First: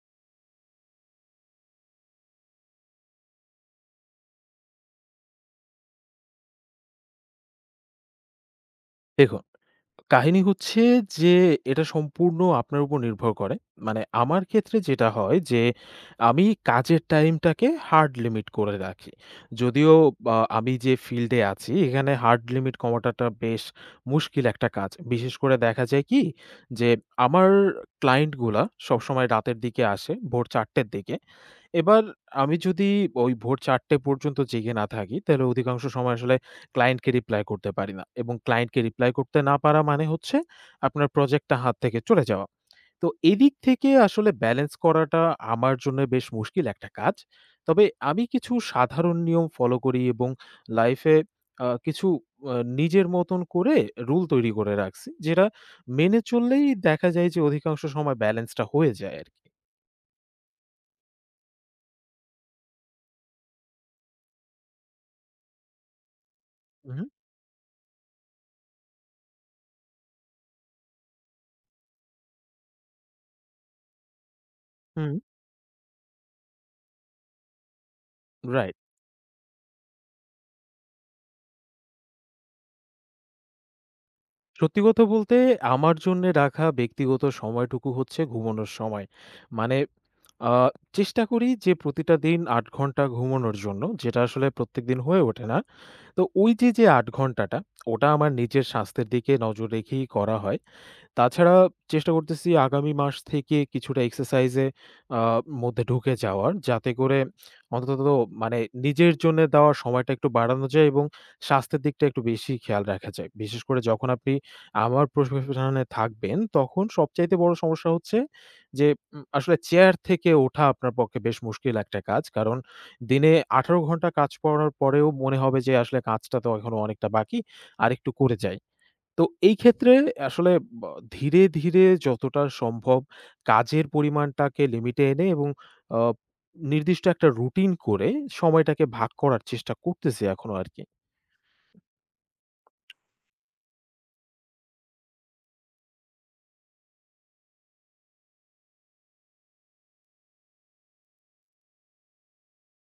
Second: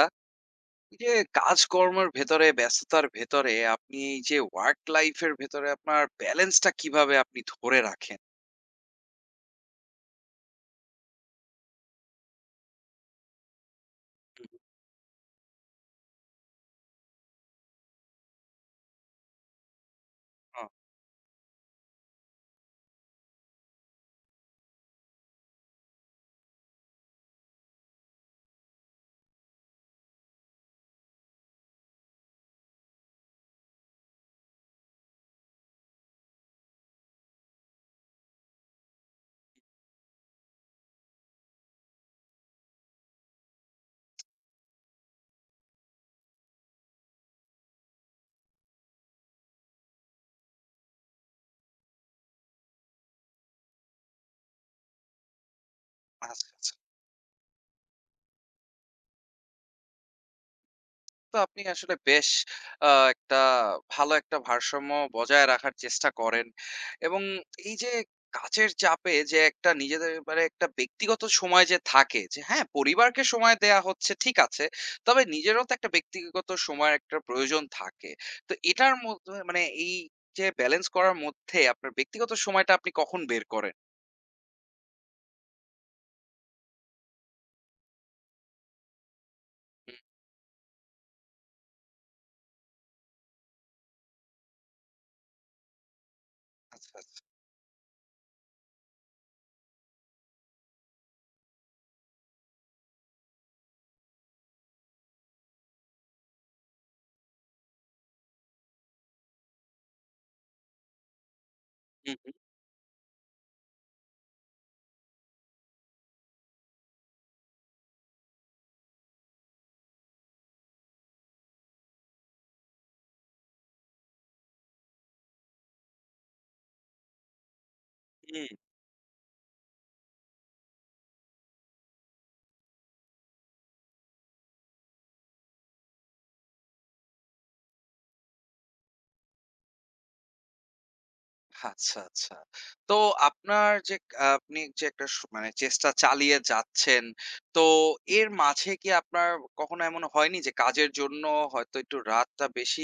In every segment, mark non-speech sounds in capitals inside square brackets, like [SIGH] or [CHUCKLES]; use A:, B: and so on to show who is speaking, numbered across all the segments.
A: টা এই যে কাজকর্মের ভেতরে ব্যস্ততার ভেতরে আপনি এই যে work life এর ভেতরে আপনার balance টা কিভাবে আপনি ধরে রাখেন?
B: দেখুন, কাহিনী হচ্ছে যে এটা সম্পূর্ণ আপনার উপর নির্ভর করে। মানে আমার
A: হু, হু।
B: ক্ষেত্রে যেটা হয় যে, আমি কাজের time টাকে hard limit করে রাখি। যদিও বা
A: ও।
B: আমি যে field এ আছি এখানে hard limit কমাটাটা বেশ মুশকিল একটা কাজ। বিশেষ করে দেখা যায় কি যে আমার client গুলা সবসময় রাতের দিকে আসে, ভোর ৪:০০ টের দিকে। এবার আমি যদি ওই ভোর ৪:০০ টে পর্যন্ত জেগে না থাকি তাইলে অধিকাংশ সময় আসলে client কে reply করতে পারি না এবং client কে reply করতে না পারা মানে হচ্ছে আপনার project টা হাত থেকে চলে যাওয়া। [SMACKS LIPS] তো, এদিক থেকে আসলে balance করাটা আমার জন্যে বেশ মুশকিল একটা কাজ। তবে আমি কিছু সাধারণ নিয়ম follow করি এবং life এ আ কিছু অ নিজের মতন করে rule তৈরি করে রাগছি। যেটা মেনে
A: আচ্ছা,
B: চললেই
A: আচ্ছা।
B: দেখা যায় যে অধিকাংশ সময় balance টা হয়ে যায় আরকি।
A: তো আপনি আসলে বেশ আ একটা, ভালো একটা ভারসাম্য বজায় রাখার চেষ্টা করেন,
B: উ হুম।
A: এবং এই যে কাজের চাপে যে একটা নিজেদের মানে একটা ব্যক্তিগত সময় যে থাকে, যে হ্যাঁ? পরিবারকে সময় দেয়া হচ্ছে ঠিক আছে
B: হুম।
A: তবে নিজেরও তো একটা ব্যক্তিগত সময়ের একটা প্রয়োজন থাকে। তো
B: Right।
A: এটার মধ্যে মানে এই যে balance করার মধ্যে আপনার ব্যক্তিগত সময়টা আপনি কখন বের করেন?
B: সত্যি কথা বলতে আমার জন্যে রাখা ব্যক্তিগত সময়টুকু হচ্ছে ঘুমোনোর সময়। মানে, [SMACKS LIPS]
A: হুম।
B: আ চেষ্টা করি যে প্রতিটা দিন ৮ ঘণ্টা ঘুমোনোর জন্য, যেটা আসলে প্রত্যেকদিন হয়ে ওঠে না। তো ওইযে যে
A: আচ্ছা,
B: ৮
A: আচ্ছা।
B: ঘণ্টাটা [SMACKS LIPS] ওটা আমার নিজের স্বাস্থ্যের দিকে নজর রেখেই করা হয়। তাছাড়া চেষ্টা করতেছি আগামী মাস থেকে কিছুটা exercise-এ, আ মধ্যে ঢুকে যাওয়ার যাতে করে অন্তত মানে নিজের জন্যে দেওয়া সময়টা একটু বাড়ানো যায়, এবং স্বাস্থ্যের দিকটা
A: হুম,
B: একটু
A: হুম।
B: বেশি খেয়াল রাখা যায়। বিশেষ করে যখন আপনি আবার পেশায় থাকবেন তখন সবচাইতে বড় সমস্যা হচ্ছে যে উ আসলে chair থেকে ওঠা আপনার পক্ষে বেশ মুশকিল একটা কাজ। কারণ দিনে ১৮ ঘণ্টা কাজ করার পরেও মনে হবে যে আসলে কাজটা তো এখনও অনেকটা বাকি, আরেকটু করে
A: হুম।
B: যাই। তো এই ক্ষেত্রে আসলে আ ধীরে, ধীরে যতটা সম্ভব কাজের পরিমাণটাকে limit-এ এনে এবং, আ নির্দিষ্ট একটা routine করে সময়টাকে ভাগ করার চেষ্টা করতেছি এখনো আরকি।
A: আচ্ছা, আচ্ছা। তো আপনার যে ক আ আপনি যে একটা স মানে চেষ্টা চালিয়ে যাচ্ছেন তো এর মাঝে কি আপনার কখনো এমন হয়নি? যে কাজের জন্য হয়তো একটু রাতটা বেশি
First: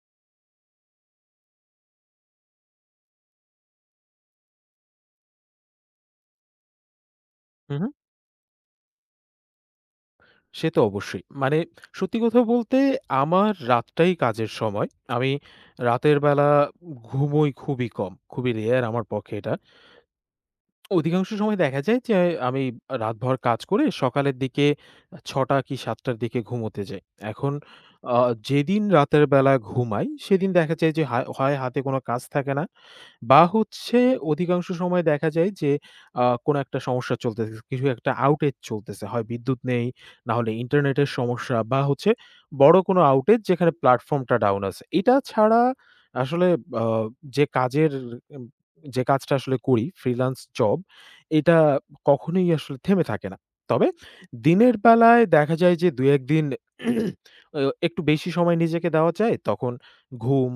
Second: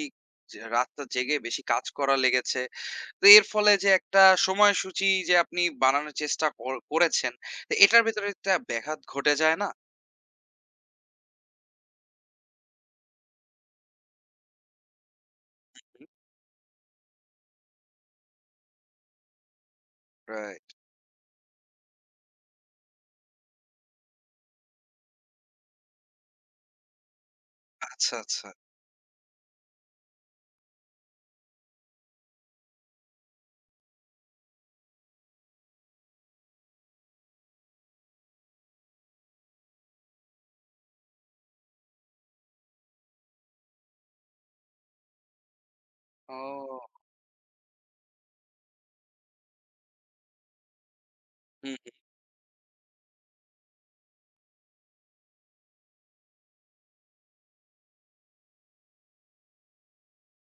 A: জ রাতটা জেগে বেশি কাজ করা লেগেছে? তো এর ফলে যে একটা সময়সূচী যে আপনি বানানোর চেষ্টা কর করেছেন, তো
B: হুম, হুম।
A: এটার ভেতরে একটা ব্যাঘাত ঘটে যায় না?
B: সে তো অবশ্যই। মানে [SMACKS LIPS] সত্যি কথা বলতে, আমার রাতটাই কাজের সময়। আমি
A: [UNINTELLIGIBLE]
B: রাতের বেলা ঘুমোই খুবই কম, খুবই rare আমার পক্ষে এটা। [SMACKS LIPS]
A: Right।
B: অধিকাংশ সময় দেখা যায় যে আমি আ রাতভর কাজ করে সকালের দিকে ৬ টা কি ৭ টার দিকে ঘুমোতে যাই। এখন
A: আচ্ছা,
B: আ
A: আচ্ছা।
B: যেদিন রাতের বেলা ঘুমাই সেদিন দেখা যায় যে হায় হয় হাতে কোন কাজ থাকে না বা হচ্ছে অধিকাংশ সময় দেখা যায় যে, আ কোন একটা সমস্যা চলতেছে। কিছু একটা outage চলতেছে। হয় বিদ্যুৎ নেই না হলে internet-এর সমস্যা বা হচ্ছে বড় কোন outage যেখানে platform-টা down আছে। এটা ছাড়া আসলে আ
A: ও।
B: যে কাজের যে কাজটা আসলে করি freelance job, এটা
A: হু, হুম।
B: কখনোই আসলে থেমে থাকে না। তবে দিনের বেলায় দেখা যায় যে ২-১ দিন [CLEARS THROAT] এও একটু বেশি সময় নিজেকে দেওয়া যায়। তখন ঘুম,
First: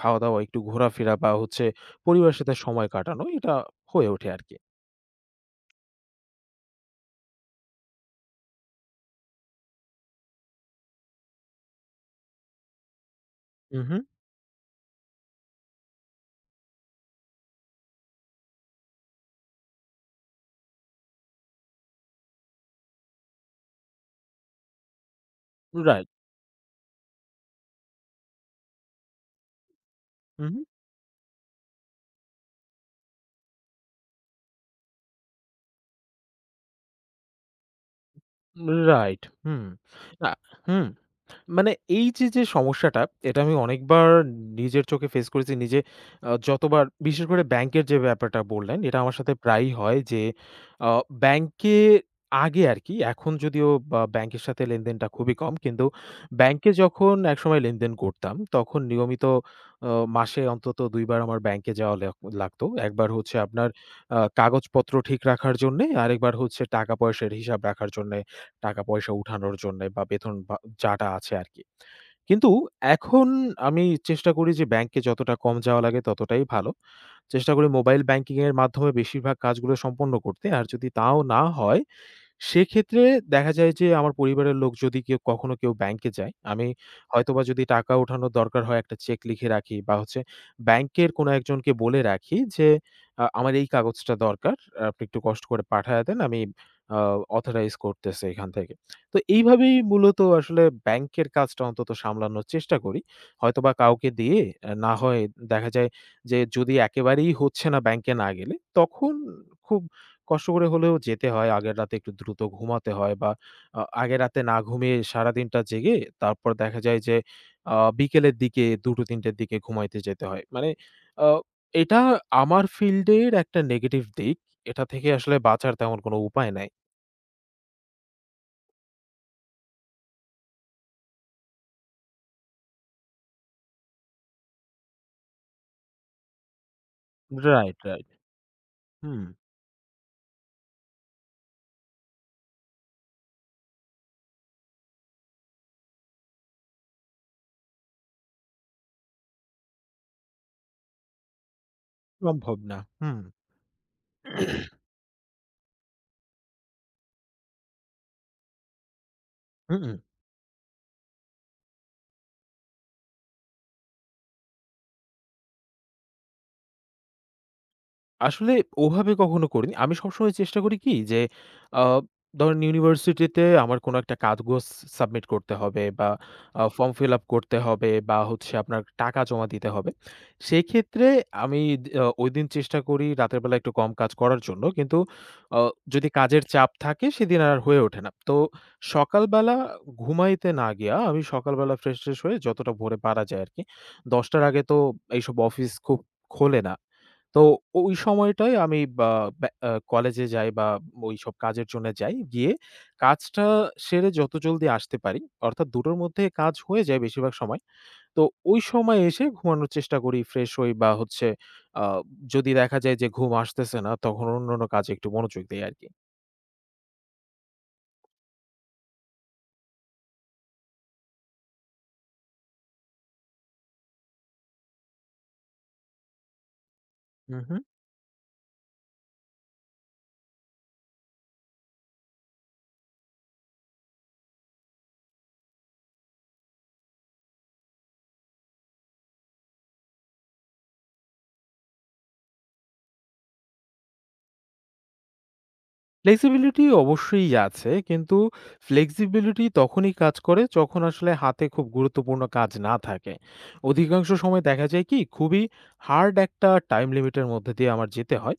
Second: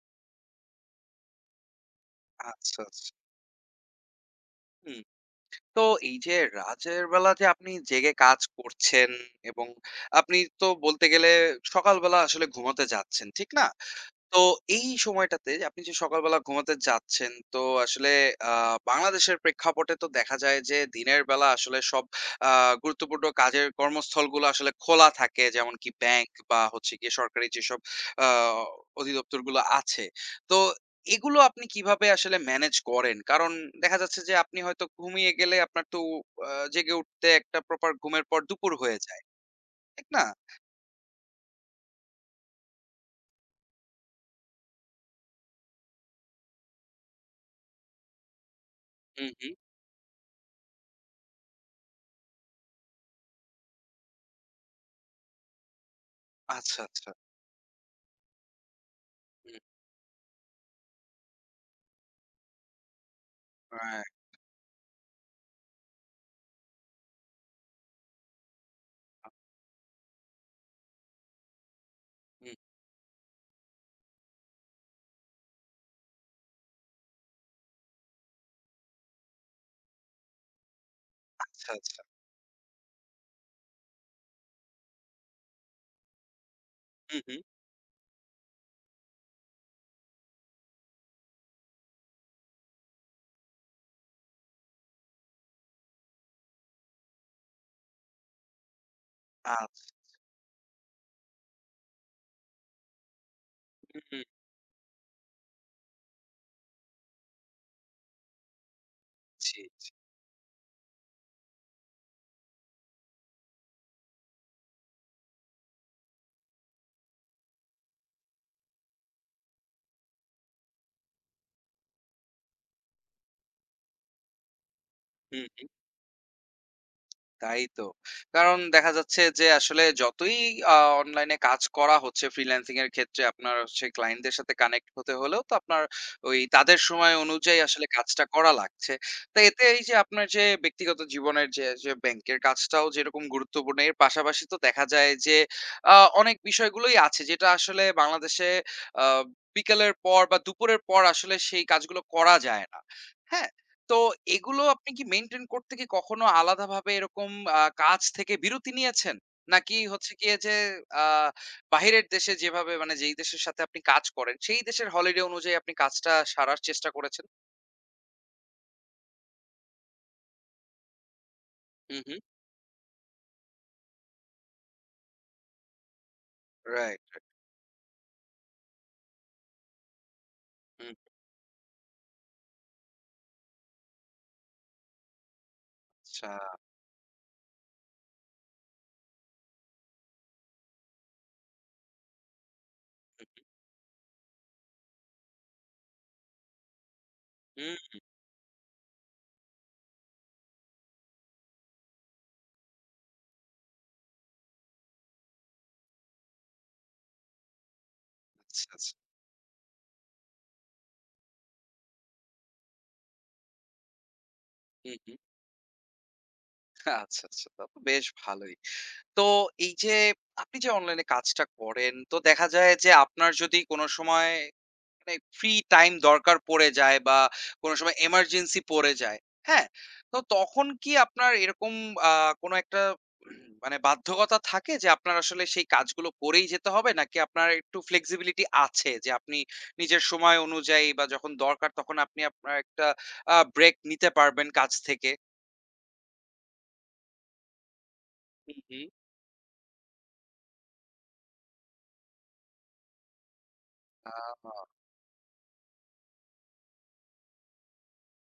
B: খাওয়া-দাওয়া, একটু ঘোরাফেরা বা হচ্ছে পরিবারের সাথে
A: আচ্ছা,
B: সময়
A: আচ্ছা।
B: কাটানো এটা হয়ে ওঠে আরকি।
A: হুম। তো এই যে রাতের বেলা যে আপনি জেগে কাজ করছেন, এবং আপনি তো বলতে গেলে সকালবেলা আসলে ঘুমাতে যাচ্ছেন ঠিক না?
B: হুম, হুম।
A: তো এই সময়টাতে আপনি যে সকালবেলা ঘুমাতে যাচ্ছেন, তো আসলে আ বাংলাদেশের প্রেক্ষাপটে তো দেখা যায় যে দিনের বেলা আসলে সব আ গুরুত্বপূর্ণ কাজের কর্মস্থলগুলো আসলে খোলা থাকে, যেমন কি
B: Right।
A: bank বা হচ্ছে গিয়ে সরকারি যেসব আ অধিদপ্তরগুলো আছে। তো
B: হুম।
A: এগুলো আপনি কিভাবে আসলে manage করেন? কারণ দেখা যাচ্ছে যে আপনি হয়তো ঘুমিয়ে গেলে আপনার তো উ আ জেগে উঠতে একটা proper ঘুমের পর দুপুর হয়ে যায়।
B: Right হুম।
A: ঠিক না?
B: আ হুম। মানে এইযে যে সমস্যাটা এটা আমি অনেকবার নিজের চোখে face করেছি নিজে আ যতবার, বিশেষ করে আ bank-এর যে ব্যাপারটা বললেন এটা আমার
A: হুম,
B: সাথে
A: হুম।
B: প্রায়ই হয় যে অ bank-এ আগে আরকি, এখন যদিও বা bank-এর সাথে লেনদেনটা খুবই কম। কিন্তু bank-এ
A: আচ্ছা, আচ্ছা।
B: যখন একসময় লেনদেন করতাম তখন নিয়মিত
A: হুম।
B: অ মাসে অন্তত ২ বার আমার bank-এ যাওয়া লেওয়া লাগত। একবার হচ্ছে আপনার আ
A: Right।
B: কাগজপত্র ঠিক রাখার জন্যে, আরেকবার হচ্ছে টাকা পয়সার হিসাব রাখার জন্যে, টাকা পয়সা
A: [UNINTELLIGIBLE]
B: উঠানোর জন্যে বা বেতন বা যা-টা আছে আরকি। কিন্তু
A: হুম।
B: এখন আমি চেষ্টা করি যে bank-এ যতটা কম যাওয়া লাগে ততটাই ভালো। চেষ্টা করি mobile banking-এর মাধ্যমে বেশিরভাগ কাজগুলো সম্পন্ন করতে। আর যদি তাও না
A: আচ্ছা,
B: হয়,
A: আচ্ছা
B: সেক্ষেত্রে দেখা যায় যে আমার পরিবারের লোক যদি কেউ কখনো কেউ bank-এ যায়, আমি
A: হুম,
B: হয়তোবা
A: হুম।
B: যদি টাকা উঠানোর দরকার হয়, একটা cheque লিখে রাখি বা হচ্ছে bank-এর কোন একজনকে বলে রাখি, যে আ আমার এই কাগজটা দরকার। আপনি একটু কষ্ট করে পাঠায়ে দেন। আমি আ authorize করতেছি এখান থেকে। [SMACKS LIPS] তো এইভাবেই
A: আচ্ছা।
B: মূলত আসলে bank-এর কাজটা অন্তত সামলানোর চেষ্টা করি। হয়তোবা
A: হুম,
B: কাউকে
A: হুম।
B: দিয়ে, না হয় দেখা যায় যে যদি একেবারেই হচ্ছে না bank-এ না গেলে, তখন
A: জি,
B: খুব
A: জি।
B: কষ্ট করে হলেও যেতে হয়। আগের রাতে একটু দ্রুত ঘুমাতে হয় বা আ আগে রাতে না ঘুমিয়ে সারাদিনটা জেগে তারপর দেখা যায় যে আ বিকেলের দিকে ২-৩ টের দিকে ঘুমাইতে যেতে হয়। মানে আ এটা আমার field-এর একটা negative দিক। এটা থেকে আসলে
A: হু, হুম।
B: বাঁচার তেমন কোন উপায় নাই।
A: তাই তো। কারণ দেখা যাচ্ছে যে আসলে যতই আ অনলাইন এ কাজ করা হচ্ছে ফ্রিল্যান্সিং এর ক্ষেত্রে আপনার হচ্ছে ক্লায়েন্টদের সাথে কানেক্ট হতে হলেও তো আপনার ওই তাদের সময় অনুযায়ী
B: রাইট,
A: আসলে
B: রাইট।
A: কাজটা করা লাগছে।
B: হুম।
A: তো এতে এই যে আপনার যে ব্যক্তিগত জীবনের যে যে ব্যাংক এর কাজটাও যেরকম গুরুত্বপূর্ণ এর পাশাপাশি তো দেখা যায় যে আ অনেক বিষয়গুলোই আছে যেটা আসলে বাংলাদেশে আ বিকেলের পর বা দুপুরের পর আসলে সেই কাজগুলো করা
B: সম্ভব
A: যায়
B: না,
A: না।
B: হুম।
A: হ্যাঁ? তো এগুলো
B: [CLEARS THROAT]
A: আপনি কি মেইনটেইন করতে কি কখনো আলাদাভাবে এরকম আ কাজ থেকে বিরতি নিয়েছেন? নাকি
B: হুম।
A: হচ্ছে গিয়ে যে, আ বাহিরের দেশে যেভাবে মানে যেই দেশের সাথে আপনি কাজ করেন সেই দেশের হলিডে অনুযায়ী আপনি কাজটা সারার চেষ্টা করেছেন?
B: আসলে ওভাবে কখনো করিনি। আমি সবসময় চেষ্টা করি কি যে, আ
A: হু, হু।
B: ধরেন ইউনিভার্সিটিতে আমার কোন একটা কাগজ সাবমিট করতে হবে বা আ
A: রাইট,
B: ফর্ম
A: রাইট।
B: ফিল-আপ করতে হবে বা হচ্ছে আপনার টাকা জমা দিতে হবে। সেই
A: হুম।
B: ক্ষেত্রে আমি আ দি ওই দিন চেষ্টা করি রাতের বেলা একটু কম কাজ করার জন্য। কিন্তু আ যদি কাজের
A: আচ্ছা।
B: চাপ থাকে সেদিন আর হয়ে ওঠে না। তো সকালবেলা ঘুমাইতে না গিয়ে আমি সকালবেলা ফ্রেশ টেশ হয়ে যতটা ভোরে পারা
A: হু, হু।
B: যায় আর কি। ১০ টার আগে তো এইসব অফিস খুব খোলে না। তো ওই
A: হু।
B: সময়টায় আমি বা ব্যা আ কলেজে যাই বা ওইসব কাজের জন্যে যাই। গিয়ে কাজটা সেরে যত জলদি আসতে পারি অর্থাৎ ২ টোর মধ্যে কাজ হয়ে যায় বেশিরভাগ সময়। তো ওই
A: আচ্ছা, আচ্ছা।
B: সময় এসে ঘুমানোর চেষ্টা করি ফ্রেশ হই বা হচ্ছে, আ যদি দেখা যায় যে ঘুম আসতেছে না তখন অন্যান্য কাজে
A: হুম,
B: একটু
A: হুম।
B: মনোযোগ দেই আরকি।
A: আচ্ছা, আচ্ছা। তা তো বেশ ভালোই। তো এই যে আপনি যে অনলাইনে কাজটা করেন, তো দেখা যায় যে আপনার যদি কোন সময় মানে ফ্রি টাইম দরকার পড়ে যায় বা
B: হুম, হুম।
A: কোন সময় এমারজেন্সি পড়ে যায়, হ্যাঁ? তো তখন কি আপনার এরকম আ কোন একটা [CLEARS THROAT] মানে বাধ্যকতা থাকে যে আপনার আসলে সেই কাজগুলো করেই যেতে হবে নাকি আপনার একটু ফ্লেক্সিবিলিটী আছে যে আপনি নিজের সময় অনুযায়ী বা যখন দরকার তখন আপনি আপনার একটা আ ব্রেক নিতে পারবেন কাজ থেকে?
B: ফ্লেক্সিবিলিটি অবশ্যই আছে, কিন্তু
A: হুম, হুম।
B: ফ্লেক্সিবিলিটি তখনই কাজ করে যখন আসলে হাতে খুব গুরুত্বপূর্ণ কাজ না থাকে। অধিকাংশ সময়
A: [UNINTELLIGIBLE]
B: দেখা যায় কি খুবই হার্ড একটা টাইম লিমিট এর মধ্য দিয়ে আমার যেতে হয়।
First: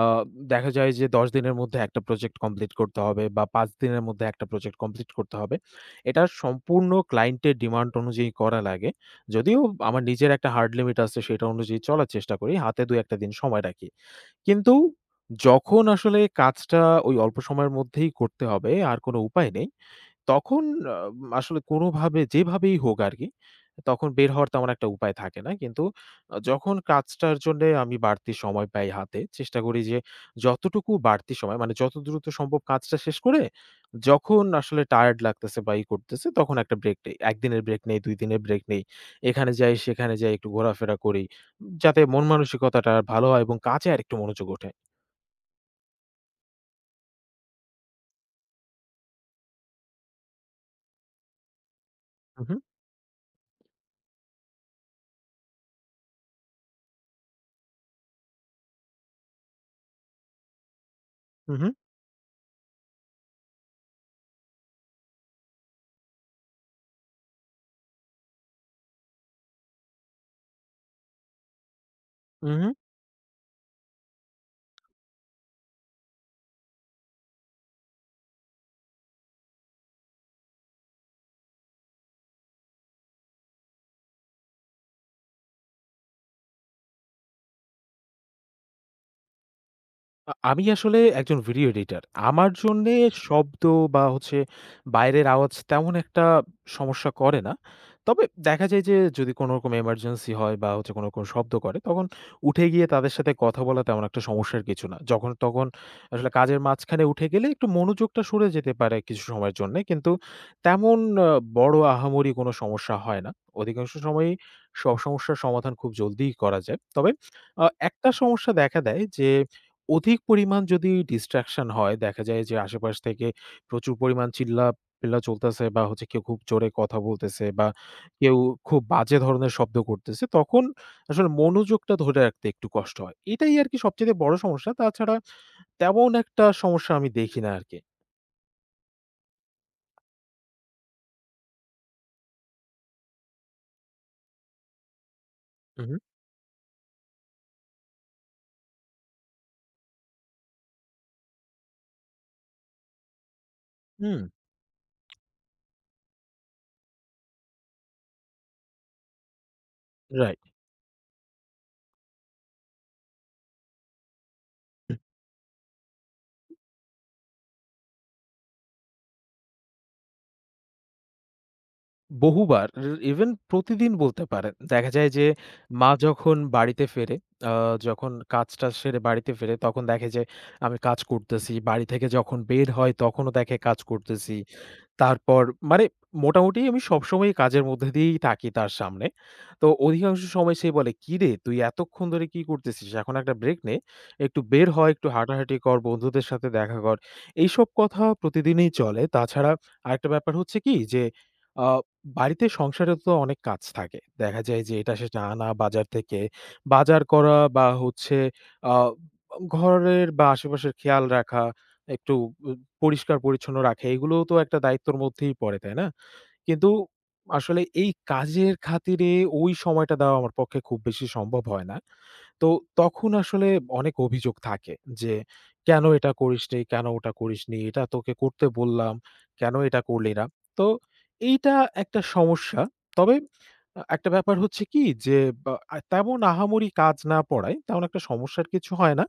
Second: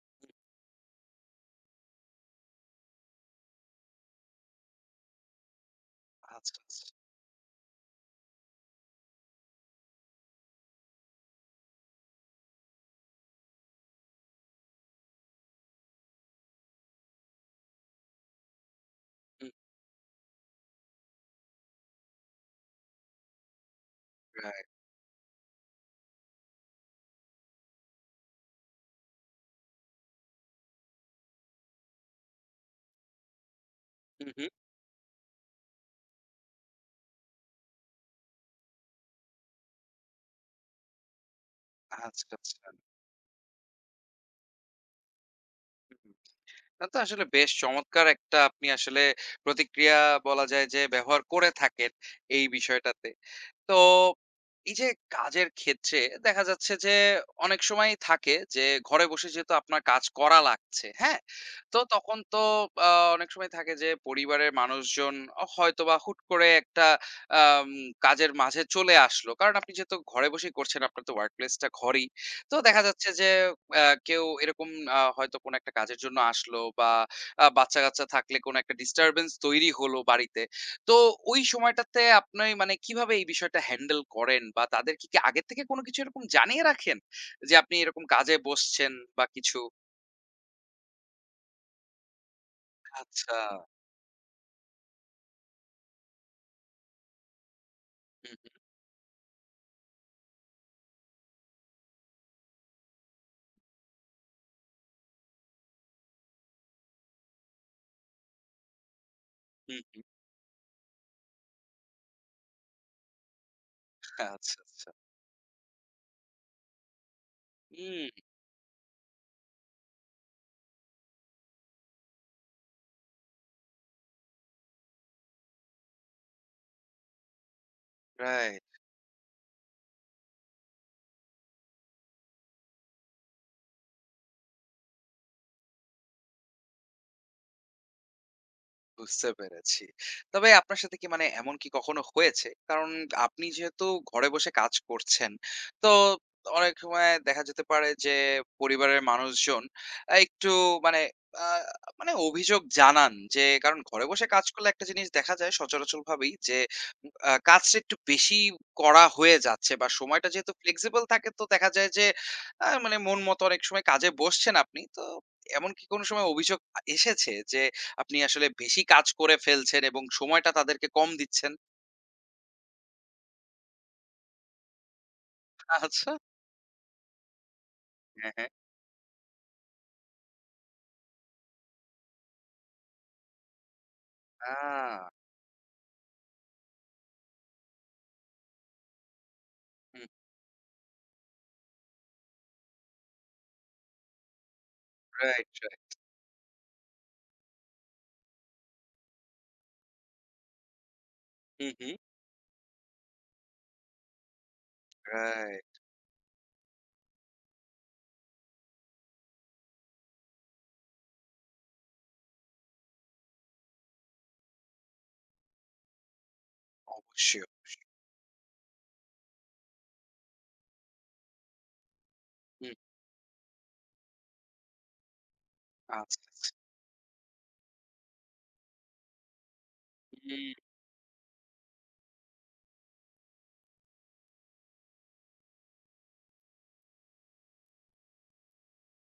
B: আ
A: [UNINTELLIGIBLE]
B: দেখা যায় যে, ১০ দিনের মধ্যে একটা প্রজেক্ট কমপ্লিট করতে হবে বা ৫ দিনের মধ্যে একটা প্রজেক্ট কমপ্লিট করতে হবে। এটা
A: আচ্ছা,
B: সম্পূর্ণ
A: আচ্ছা।
B: ক্লায়েন্ট এর ডিমান্ড অনুযায়ী করা লাগে। যদিও আমার নিজের একটা হার্ড লিমিট আছে সেটা অনুযায়ী চলার চেষ্টা করি, হাতে ২ ১টা দিন সময় রাখি। কিন্তু যখন আসলে কাজটা ওই অল্প সময়ের মধ্যেই করতে হবে আর কোন উপায়
A: হুম।
B: নেই, তখন অ আসলে কোনভাবে যেভাবেই হোক আরকি তখন বের হওয়ার
A: রাইট।
B: তেমন একটা উপায় থাকে না। কিন্তু অ যখন কাজটার জন্যে আমি বাড়তি সময় পাই হাতে চেষ্টা করি যে যতটুকু বাড়তি সময় মানে যত দ্রুত সম্ভব কাজটা শেষ করে
A: হুম,
B: যখন
A: হুম।
B: আসলে টায়ার্ড লাগতেছে বা ই করতেছে তখন একটা ব্রেক নেই। ১ দিনের ব্রেক নেই, ২ দিনের ব্রেক নেই। এখানে যাই সেখানে যাই একটু ঘোরাফেরা করি যাতে
A: আচ্ছা, আচ্ছা।
B: মনমানসিকতাটা ভালো হয় এবং কাজে আরেকটু মনোযোগ ওঠে।
A: উ হু, তা তো আসলে বেশ চমৎকার একটা আপনি আসলে প্রতিক্রিয়া বলা যায় যে ব্যবহার করে থাকেন
B: উ
A: এই
B: হুম।
A: বিষয়টাতে। তো এই যে কাজের ক্ষেত্রে দেখা যাচ্ছে যে অনেক সময়ই থাকে যে ঘরে বসে যেহেতু আপনার কাজ করা লাগছে, হ্যাঁ?
B: উ হুম।
A: তো তখন তো আ অনেক সময় থাকে যে পরিবারের মানুষজন আ হয়তোবা হুট করে একটা অ্যা কাজের মাঝে চলে আসলো। কারণ আপনি যেহেতু ঘরে বসেই করছেন, আপনার তো ওয়ার্ক প্লেসটা ঘরেই।
B: উম,
A: তো
B: হুম।
A: দেখা যাচ্ছে যে, অ্যা কেউ এরকম আ হয়তো কোন একটা কাজের জন্য আসলো বা আ বাচ্চা-কাচ্চা থাকলে কোন একটা ডিস্টারবেন্স তৈরি হলো বাড়িতে। তো ওই সময়টাতে আপনি মানে কিভাবে এই বিষয়টা হ্যান্ডেল করেন বা তাদেরকে কি আগে থেকে কোন কিছু এরকম জানিয়ে রাখেন যে আপনি এরকম কাজে বসছেন বা কিছু?
B: আ আমি আসলে একজন video editor আমার জন্যে
A: আচ্ছা।
B: শব্দ বা হচ্ছে বাইরের আওয়াজ তেমন একটা সমস্যা করে না। তবে [SMACKS LIPS]
A: হু, হু।
B: দেখা যায় যে যদি কোনরকম emergency হয় বা হচ্ছে কোনো রকম শব্দ করে, তখন উঠে গিয়ে তাদের সাথে কথা বলা তেমন একটা সমস্যার কিছু না। যখন তখন আসলে কাজের মাঝখানে উঠে গেলে একটু মনোযোগটা সরে যেতে পারে কিছু সময়ের
A: হু,
B: জন্যে।
A: হু।
B: কিন্তু তেমন আ বড় আহামরি কোনো সমস্যা হয় না। অধিকাংশ সময়ই
A: আচ্ছা,
B: স
A: আচ্ছা।
B: সমস্যার সমাধান খুব জলদিই করা যায়। তবে আ একটা
A: উম
B: সমস্যা দেখা দেয় যে অধিক পরিমাণ যদি distraction হয়, দেখা যায় যে আশে-পাশ থেকে প্রচুর পরিমাণ চিল্লা-পিল্লা চলতেছে বা হচ্ছে কেউ খুব জোরে কথা বলতেছে বা কেউ
A: Right।
B: খুব বাজে ধরনের শব্দ করতেছে তখন আসলে মনোযোগটা ধরে রাখতে একটু কষ্ট হয়। এটাই আরকি সবচাইতে বড় সমস্যা তাছাড়া তেমন একটা সমস্যা আমি দেখি না আরকি।
A: বুঝতে পেরেছি। তবে আপনার সাথে কি মানে এমন কি কখনো হয়েছে? কারণ আপনি যেহেতু ঘরে বসে কাজ করছেন তো
B: উহু।
A: অনেক সময় দেখা যেতে পারে যে, পরিবারের মানুষজন আ একটু মানে আ মানে অভিযোগ জানান যে, কারণ ঘরে
B: হুম।
A: বসে কাজ করলে একটা জিনিস দেখা যায় সচরাচর ভাবেই যে উ আ কাজটা একটু বেশিই করা হয়ে যাচ্ছে, বা সময়টা
B: Right।
A: যেহেতু flexible থাকে তো দেখা যায় যে আ মানে মন মতো অনেক সময় কাজে বসছেন আপনি। তো এমন কি কোনো সময় অভিযোগ আ এসেছে যে আপনি আসলে বেশি কাজ করে ফেলছেন এবং সময়টা তাদেরকে কম দিচ্ছেন?
B: বহুবার, ই ইভেন প্রতিদিন বলতে পারেন। দেখা যায় যে, মা
A: আচ্ছা।
B: যখন বাড়িতে ফেরে, আ যখন
A: হ্যাঁ, হ্যাঁ।
B: কাজ-টাজ সেরে বাড়িতে ফেরে, তখন দেখে যে আমি কাজ করতেছি। বাড়ি থেকে যখন বের হয় তখনও দেখে কাজ করতেছি।
A: আ
B: তারপর, মানে মোটামুটি আমি সবসময়ই কাজের মধ্য দিয়েই থাকি তার সামনে। তো
A: হুম।
B: অধিকাংশ সময় সে বলে, "কিরে তুই এতক্ষণ ধরে কি করতেছিস? এখন একটা ব্রেক নে, একটু বের হ, একটু
A: রাইট,
B: হাঁটাহাঁটি কর,
A: রাইট।
B: বন্ধুদের সাথে দেখা কর। এইসব কথা প্রতিদিনই চলে।" তাছাড়া আরেকটা ব্যাপার হচ্ছে কি? যে, আ
A: হুম, হুম।
B: বাড়িতে সংসারেও তো অনেক কাজ থাকে। দেখা যায় যে, এটা সেটা আনা
A: রাইট।
B: বাজার থেকে, বাজার করা বা হচ্ছে আ ঘরের বা আশেপাশের খেয়াল রাখা, একটু উ পরিষ্কার-পরিচ্ছন্ন রাখা এগুলোও তো একটা দায়িত্বের মধ্যেই পড়ে, তাই না? কিন্তু,
A: অবশ্যই,
B: আসলে
A: অবশ্যই।
B: এই কাজের খাতিরে ওই সময়টা দেওয়া আমার পক্ষে খুব বেশি সম্ভব হয় না। তো
A: হুম।
B: তখন আসলে অনেক অভিযোগ থাকে যে, কেন এটা
A: আচ্ছা,
B: করিস
A: আচ্ছা।
B: নি, কেন ওটা করিস নি? এটা তোকে করতে বললাম, কেন এটা করলি না?
A: হুম।
B: তো, এইটা একটা সমস্যা। তবে, অ্যা একটা ব্যাপার হচ্ছে কি যে আ তেমন আহামরি কাজ না পড়ায়, তেমন একটা সমস্যার কিছু হয় না।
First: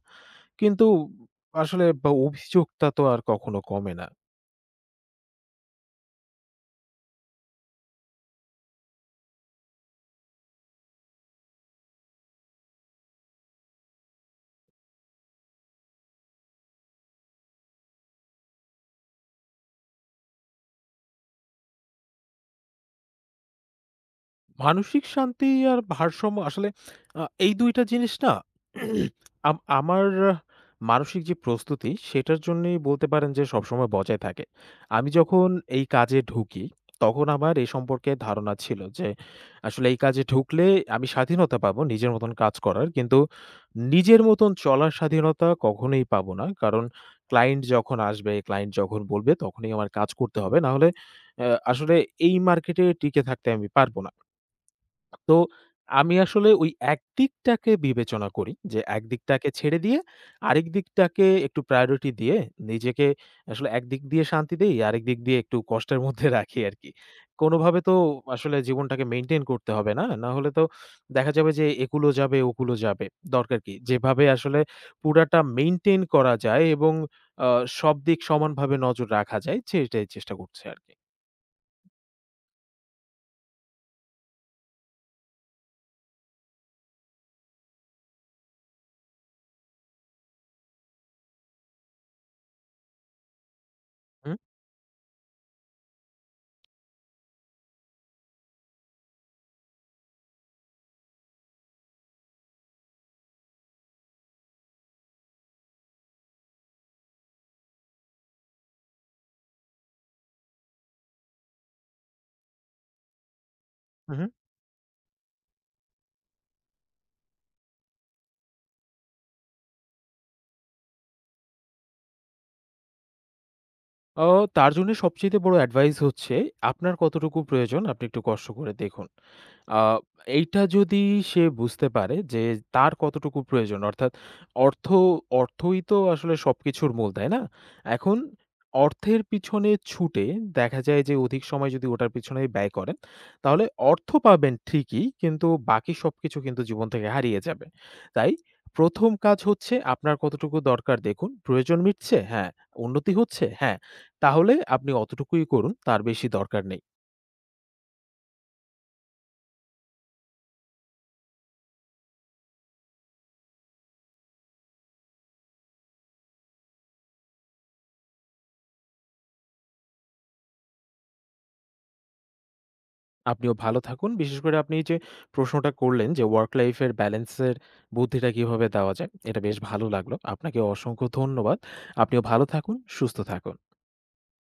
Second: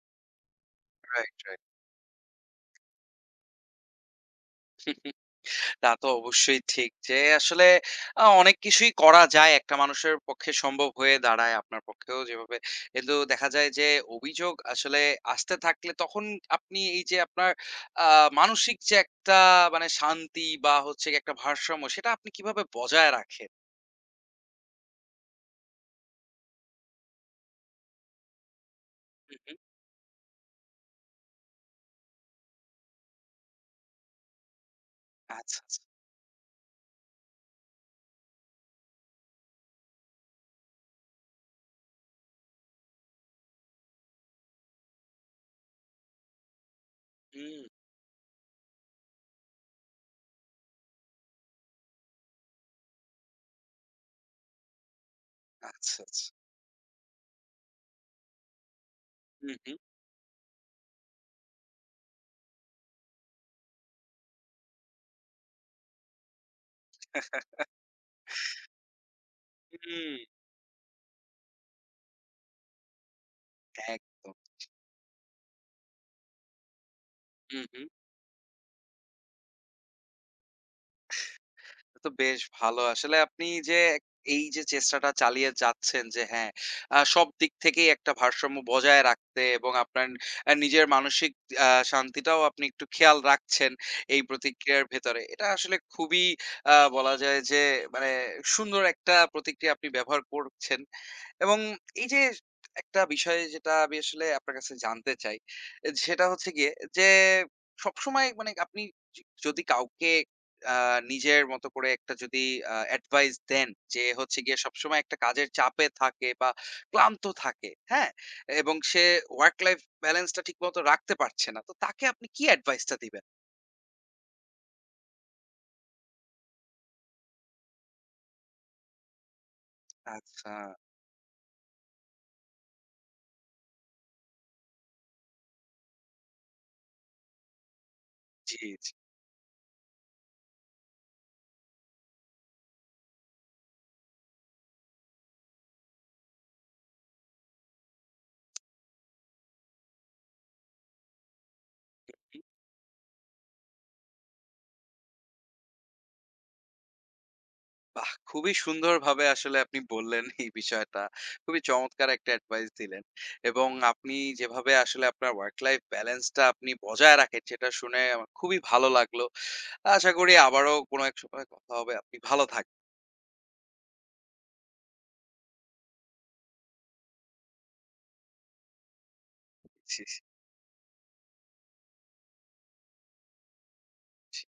B: কিন্তু,
A: রাইট, রাইট।
B: আসলে অ অভিযোগটা তো আর কখনো কমে না।
A: [CHUCKLES] তা তো অবশ্যই ঠিক। যে আসলে আ অনেক কিছুই করা যায়, একটা মানুষের পক্ষে সম্ভব হয়ে দাঁড়ায়, আপনার পক্ষেও যেভাবে। এগুলো দেখা যায় যে, অভিযোগ আসলে আসতে থাকলে তখন আপনি এই যে আপনার আ মানসিক যে একটা মানে শান্তি বা হচ্ছে গিয়ে একটা ভারসাম্য, সেটা আপনি কিভাবে বজায় রাখেন?
B: মানসিক শান্তি আর ভারসাম্য আসলে [SMACKS LIPS] আ এই ২টা জিনিস না [CLEARS THROAT] [SMACKS LIPS]
A: হুম, হুম।
B: আম আমার মানসিক যে প্রস্তুতি সেটার জন্যই বলতে পারেন যে সবসময় বজায় থাকে। আমি যখন
A: আচ্ছা, আচ্ছা।
B: এই কাজে ঢুকি, তখন আমার এ সম্পর্কে ধারণা ছিল যে আসলে এই কাজে ঢুকলে আমি স্বাধীনতা পাব নিজের মতন কাজ করার। কিন্তু নিজের মতন চলার স্বাধীনতা কখনোই পাব না। কারণ ক্লায়েন্ট
A: হুম।
B: যখন আসবে, ক্লায়েন্ট যখন বলবে তখনই আমার কাজ করতে হবে। না হলে অ্যা আসলে এই মার্কেটে টিকে থাকতে আমি পারব না। তো
A: আচ্ছা,
B: আমি
A: আচ্ছা।
B: আসলে ওই একদিকটাকে বিবেচনা করি যে একদিকটাকে
A: হুম, হুম।
B: ছেড়ে দিয়ে আরেক দিকটাকে একটু প্রায়োরিটি দিয়ে নিজেকে আসলে একদিক দিয়ে শান্তি দেই, আরেক দিক দিয়ে একটু কষ্টের মধ্যে রাখি আরকি। কোনভাবে তো আসলে
A: [CHUCKLES]
B: জীবনটাকে মেইন্টেইন করতে হবে, না?
A: হুম।
B: না হলে তো দেখা যাবে যে একূল ও যাবে ওকূল ও যাবে। [SMACKS LIPS] দরকার কি? যেভাবে
A: একদম।
B: আসলে পুরাটা মেন্টেইন করা যায় এবং আ
A: হুম, হুম।
B: সব দিক সমানভাবে নজর রাখা যায় সেইটাই চেষ্টা করছে আরকি।
A: [CHUCKLES] তো বেশ ভালো। আসলে আপনি যে এই যে, চেষ্টাটা চালিয়ে যাচ্ছেন যে হ্যাঁ, আ সব দিক থেকেই একটা ভারসাম্য বজায় রাখতে এবং আপনার অ্যা নিজের মানসিক অ্যা শান্তিটাও আপনি একটু খেয়াল রাখছেন এই
B: হুম।
A: প্রতিক্রিয়ার ভেতরে। এটা আসলে খুবই আ বলা যায় যে, মানে সুন্দর একটা প্রতিক্রিয়া আপনি ব্যবহার করছেন এবং এই যে একটা বিষয় যেটা আমি আসলে আপনার কাছে জানতে চাই। অ্যা সেটা হচ্ছে গিয়ে যে, সবসময় মানে আপনি জি যদি কাউকে আ নিজের মতো করে একটা যদি আ এডভাইস দেন যে
B: হুম, হুম।
A: হচ্ছে গিয়ে সবসময় একটা কাজের চাপে থাকে বা ক্লান্ত থাকে, হ্যাঁ? এবং সে ওয়ার্ক লাইফ ব্যালেন্স টা ঠিকমতো রাখতে পারছে না, তো তাকে আপনি কি এডভাইস টা দিবেন?
B: ও তার জন্য সবচাইতে বড় এডভাইস হচ্ছে আপনার কতটুকু প্রয়োজন আপনি একটু কষ্ট করে দেখুন। আ
A: আচ্ছা।
B: এইটা যদি সে বুঝতে পারে যে তার কতটুকু প্রয়োজন অর্থাৎ অর্থ, অর্থই তো আসলে সব কিছুর মূল, তাই না? এখন
A: জি, জি।
B: অর্থের পিছনে ছুটে দেখা যায় যে অধিক সময় যদি ওটার পিছনে ব্যয় করেন তাহলে অর্থ পাবেন ঠিকই কিন্তু বাকি সবকিছু কিন্তু জীবন থেকে হারিয়ে যাবে। তাই ১ম কাজ হচ্ছে আপনার কতটুকু দরকার দেখুন। প্রয়োজন
A: হুম,
B: মিটছে?
A: হুম।
B: হ্যাঁ। উন্নতি হচ্ছে? হ্যাঁ। তাহলে আপনি অতটুকুই করুন তার বেশি দরকার নেই।
A: বাহ! খুবই সুন্দরভাবে আসলে আপনি বললেন এই বিষয়টা। খুবই চমৎকার একটা এডভাইস দিলেন এবং আপনি যেভাবে আসলে আপনার ওয়ার্ক লাইফ ব্যালেন্স টা আপনি বজায় রাখেন সেটা শুনে আমার খুবই ভালো লাগলো। আশা করি আবারও কোনো এক সময় কথা হবে। আপনি ভালো থাকবেন।
B: আপনিও ভালো থাকুন। বিশেষ করে আপনি এই যে প্রশ্নটা করলেন যে, ওয়ার্ক লাইফ এর ব্যালেন্স এর বুদ্ধিটা কিভাবে দেওয়া যায় এটা বেশ ভালো
A: জি,
B: লাগলো।
A: জি।
B: আপনাকে অসংখ্য ধন্যবাদ। আপনিও ভালো থাকুন, সুস্থ থাকুন।
A: জি।